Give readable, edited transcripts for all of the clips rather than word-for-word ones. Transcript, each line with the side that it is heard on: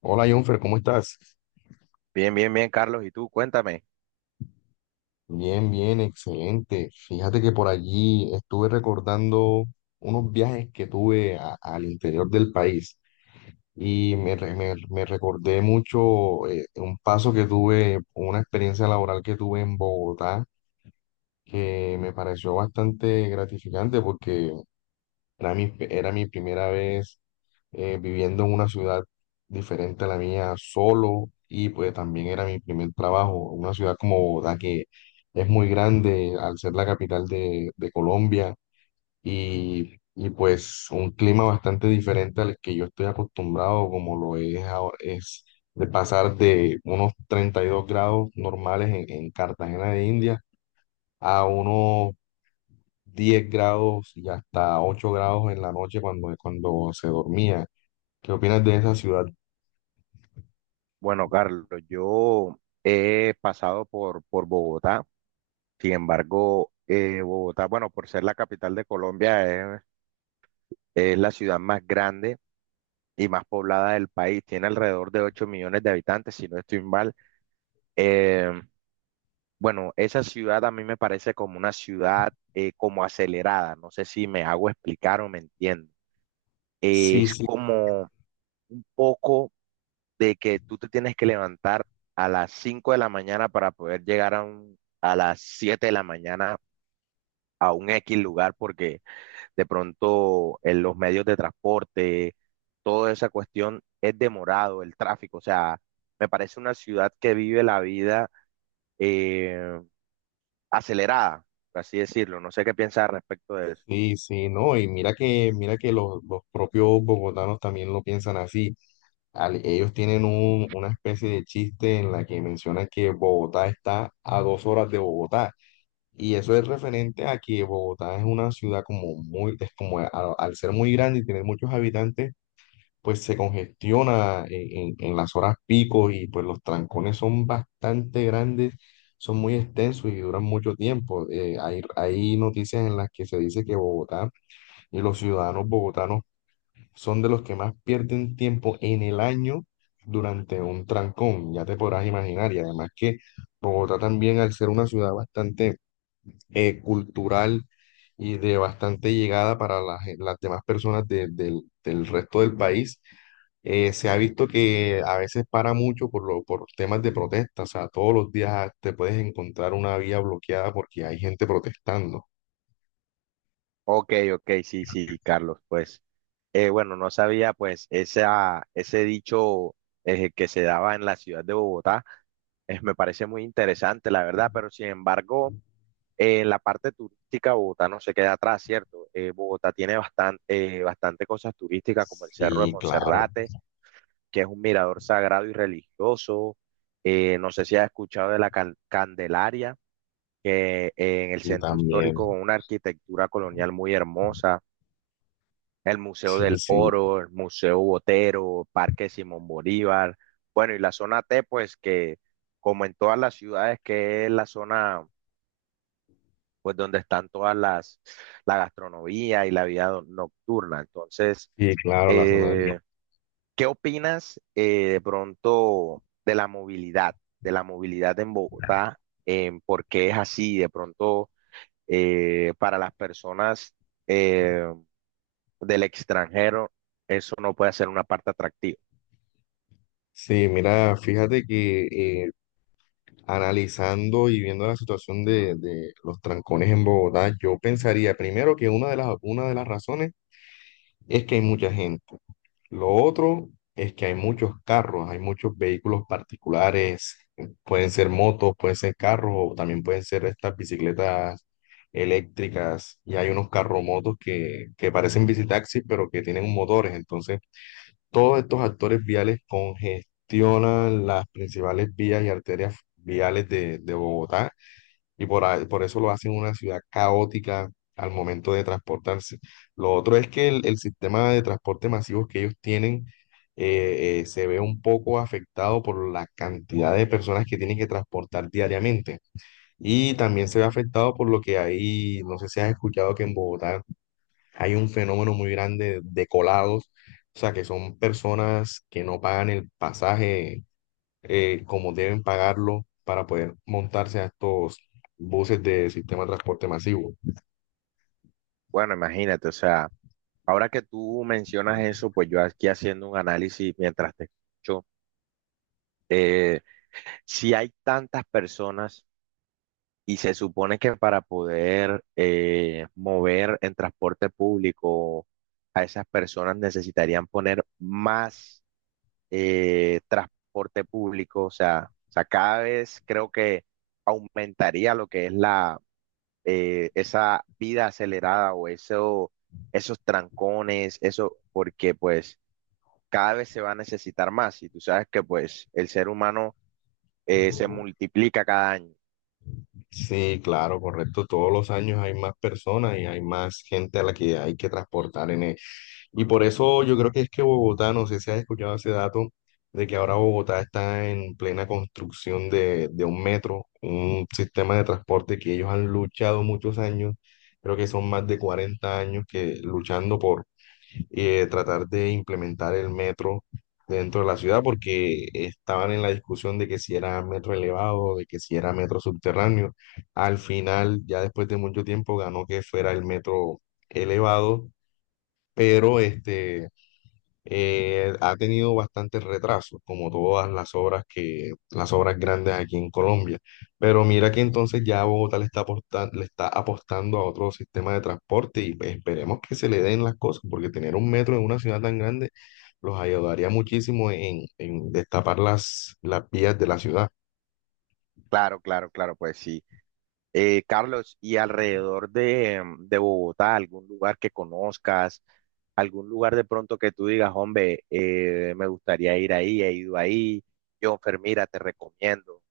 left: Hola, Jonfer, ¿cómo estás?
right: Bien, bien, bien, Carlos. ¿Y tú? Cuéntame.
left: Bien, bien, excelente. Fíjate que por allí estuve recordando unos viajes que tuve al interior del país y me recordé mucho un paso que tuve, una experiencia laboral que tuve en Bogotá que me pareció bastante gratificante porque era mi primera vez viviendo en una ciudad diferente a la mía solo, y pues también era mi primer trabajo, una ciudad como Bogotá que es muy grande al ser la capital de Colombia, y pues un clima bastante diferente al que yo estoy acostumbrado como lo es ahora, es de pasar de unos 32 grados normales en Cartagena de India a unos 10 grados y hasta 8 grados en la noche, cuando se dormía. ¿Qué opinas de esa ciudad?
right: Bueno, Carlos, yo he pasado por Bogotá. Sin embargo, Bogotá, bueno, por ser la capital de Colombia, es la ciudad más grande y más poblada del país. Tiene alrededor de 8 millones de habitantes, si no estoy mal. Eh, bueno, esa ciudad a mí me parece como una ciudad como acelerada. No sé si me hago explicar o me entiendo.
left: Sí,
right: Es
left: sí,
right: como un poco de que tú te tienes que levantar a las 5 de la mañana para poder llegar a las 7 de la mañana a un X lugar porque de pronto en los medios de transporte, toda esa cuestión es demorado, el tráfico, o sea, me parece una ciudad que vive la vida eh, acelerada, por así decirlo, no sé qué piensas al respecto de eso.
left: sí, sí, no, y mira que, los, propios bogotanos también lo piensan así. Ellos tienen una especie de chiste en la que mencionan que Bogotá está a 2 horas de Bogotá. Y eso es referente a que Bogotá es una ciudad como al ser muy grande y tener muchos habitantes, pues se congestiona en las horas pico, y pues los trancones son bastante grandes, son muy extensos y duran mucho tiempo. Hay noticias en las que se dice que Bogotá y los ciudadanos bogotanos son de los que más pierden tiempo en el año durante un trancón, ya te podrás imaginar. Y además, que Bogotá también, al ser una ciudad bastante cultural, y de bastante llegada para las demás personas del resto del país, se ha visto que a veces para mucho por temas de protesta, o sea, todos los días te puedes encontrar una vía bloqueada porque hay gente protestando.
right: Ok, ok, sí, sí, Carlos, pues, bueno, no sabía, pues, ese dicho que se daba en la ciudad de Bogotá, me parece muy interesante, la verdad, pero sin embargo, en la parte turística, Bogotá no se queda atrás, ¿cierto? Bogotá tiene bastante, bastante cosas turísticas, como el Cerro de
left: Sí, claro,
right: Monserrate, que es un mirador sagrado y religioso, no sé si has escuchado de la Candelaria, que en el
left: y
right: centro
left: también,
right: histórico, con una arquitectura colonial muy hermosa, el Museo
left: sí,
right: del
left: sí,
right: Oro, el Museo Botero, Parque Simón Bolívar, bueno, y la zona T, pues que como en todas las ciudades, que es la zona, pues donde están la gastronomía y la vida nocturna. Entonces,
left: sí, claro, la zona del
right: eh,
left: no.
right: ¿qué opinas de pronto de la movilidad en Bogotá, en por qué es así, de pronto para las personas? eh, Del extranjero, eso no puede ser una parte atractiva.
left: Sí, mira, fíjate que eh, analizando y viendo la situación de los trancones en Bogotá, yo pensaría primero que una de las razones es que hay mucha gente. Lo otro es que hay muchos carros, hay muchos vehículos particulares, pueden ser motos, pueden ser carros, o también pueden ser estas bicicletas eléctricas, y hay unos carromotos que parecen bicitaxis, pero que tienen motores. Entonces, todos estos actores viales congestionan las principales vías y arterias viales de Bogotá, y por eso lo hacen una ciudad caótica al momento de transportarse. Lo otro es que el sistema de transporte masivo que ellos tienen, se ve un poco afectado por la cantidad de personas que tienen que transportar diariamente. Y también se ve afectado por lo que hay, no sé si has escuchado que en Bogotá hay un fenómeno muy grande de colados, o sea, que son personas que no pagan el pasaje como deben pagarlo para poder montarse a estos buses de sistema de transporte masivo.
right: Bueno, imagínate, o sea, ahora que tú mencionas eso, pues yo aquí haciendo un análisis mientras te escucho, eh, si hay tantas personas y se supone que para poder mover en transporte público a esas personas necesitarían poner más transporte público, o sea, cada vez creo que aumentaría lo que es la esa vida acelerada o eso, esos trancones, eso, porque pues cada vez se va a necesitar más y tú sabes que pues el ser humano se multiplica cada año.
left: Sí, claro, correcto. Todos los años hay más personas y hay más gente a la que hay que transportar en él. Y por eso yo creo que es que Bogotá, no sé si has escuchado ese dato, de que ahora Bogotá está en plena construcción de un metro, un sistema de transporte que ellos han luchado muchos años. Creo que son más de 40 años que luchando por tratar de implementar el metro dentro de la ciudad, porque estaban en la discusión de que si era metro elevado, de que si era metro subterráneo. Al final, ya después de mucho tiempo, ganó que fuera el metro elevado, pero este ha tenido bastantes retrasos, como todas las obras grandes aquí en Colombia. Pero mira que entonces ya Bogotá le está apostando a otro sistema de transporte, y pues esperemos que se le den las cosas, porque tener un metro en una ciudad tan grande los ayudaría muchísimo en, destapar las vías de la ciudad.
right: Claro, claro, claro, pues sí. Carlos, ¿y alrededor de, de Bogotá, algún lugar que conozcas, algún lugar de pronto que tú digas, hombre, me gustaría ir ahí, he ido ahí, Jonfer, mira, te recomiendo?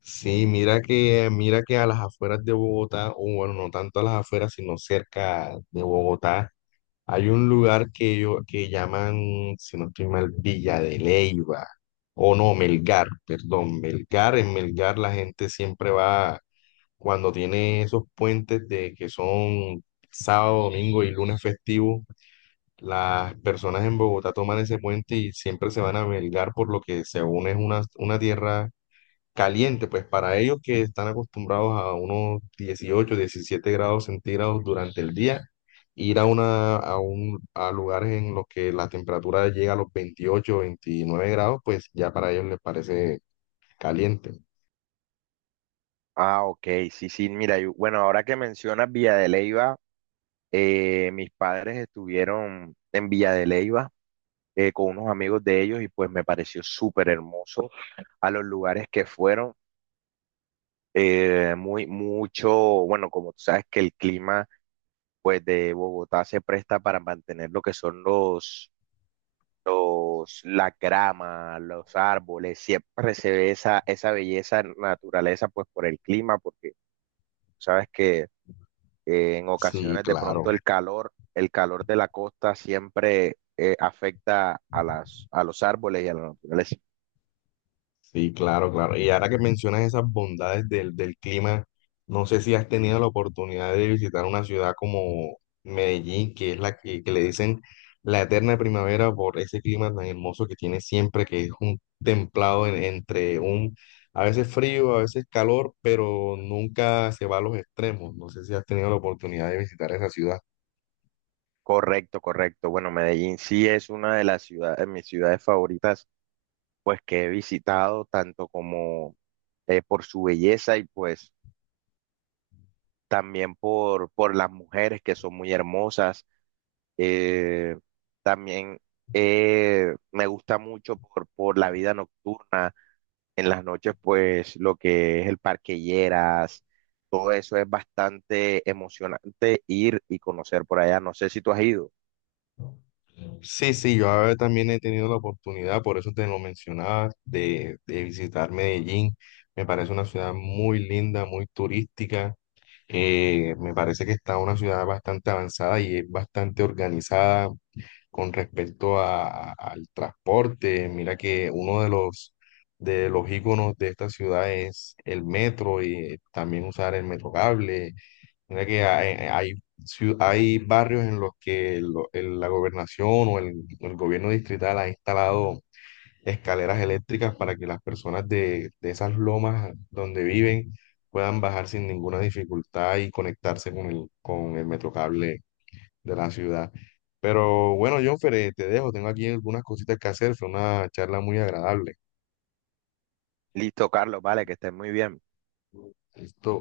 left: Sí, mira que, a las afueras de Bogotá, o bueno, no tanto a las afueras, sino cerca de Bogotá, hay un lugar que llaman, si no estoy mal, Villa de Leyva, o no, Melgar, perdón, Melgar. En Melgar la gente siempre va cuando tiene esos puentes de que son sábado, domingo y lunes festivo. Las personas en Bogotá toman ese puente y siempre se van a Melgar, por lo que según es una tierra caliente, pues para ellos que están acostumbrados a unos 18 17 grados centígrados durante el día, ir a, una, a, un, a lugares en los que la temperatura llega a los 28 29 grados, pues ya para ellos les parece caliente.
right: Ah, ok, sí, sí, mira, bueno, ahora que mencionas Villa de Leyva, eh, mis padres estuvieron en Villa de Leyva con unos amigos de ellos y pues me pareció súper hermoso a los lugares que fueron. eh, muy, mucho, bueno, como tú sabes que el clima pues de Bogotá se presta para mantener lo que son la grama, los árboles, siempre se ve esa belleza naturaleza pues por el clima, porque tú sabes que en
left: Sí,
right: ocasiones de
left: claro.
right: pronto el calor de la costa siempre afecta a a los árboles y a la naturaleza.
left: Sí, claro, claro. Y ahora que mencionas esas bondades del clima, no sé si has tenido la oportunidad de visitar una ciudad como Medellín, que es la que le dicen la eterna primavera por ese clima tan hermoso que tiene siempre, que es un templado entre a veces frío, a veces calor, pero nunca se va a los extremos. No sé si has tenido la oportunidad de visitar esa ciudad.
right: Correcto, correcto. Bueno, Medellín sí es una de las ciudades, de mis ciudades favoritas que he visitado, tanto como por su belleza y pues también por las mujeres que son muy hermosas. Eh, también me gusta mucho por la vida nocturna. En las noches, pues lo que es el Parque Lleras, todo eso es bastante emocionante ir y conocer por allá. No sé si tú has ido.
left: Sí, sí, yo ahora también he tenido la oportunidad, por eso te lo mencionaba, de visitar Medellín. Me parece una ciudad muy linda, muy turística. Me parece que está una ciudad bastante avanzada y es bastante organizada con respecto al transporte. Mira que uno de los íconos de esta ciudad es el metro y también usar el metro cable. Mira que hay barrios en los que la gobernación o el gobierno distrital ha instalado escaleras eléctricas para que las personas de esas lomas donde viven puedan bajar sin ninguna dificultad y conectarse con el metrocable de la ciudad. Pero bueno, Jonfer, te dejo, tengo aquí algunas cositas que hacer, fue una charla muy agradable.
right: Listo, Carlos, vale, que estés muy bien.
left: Listo.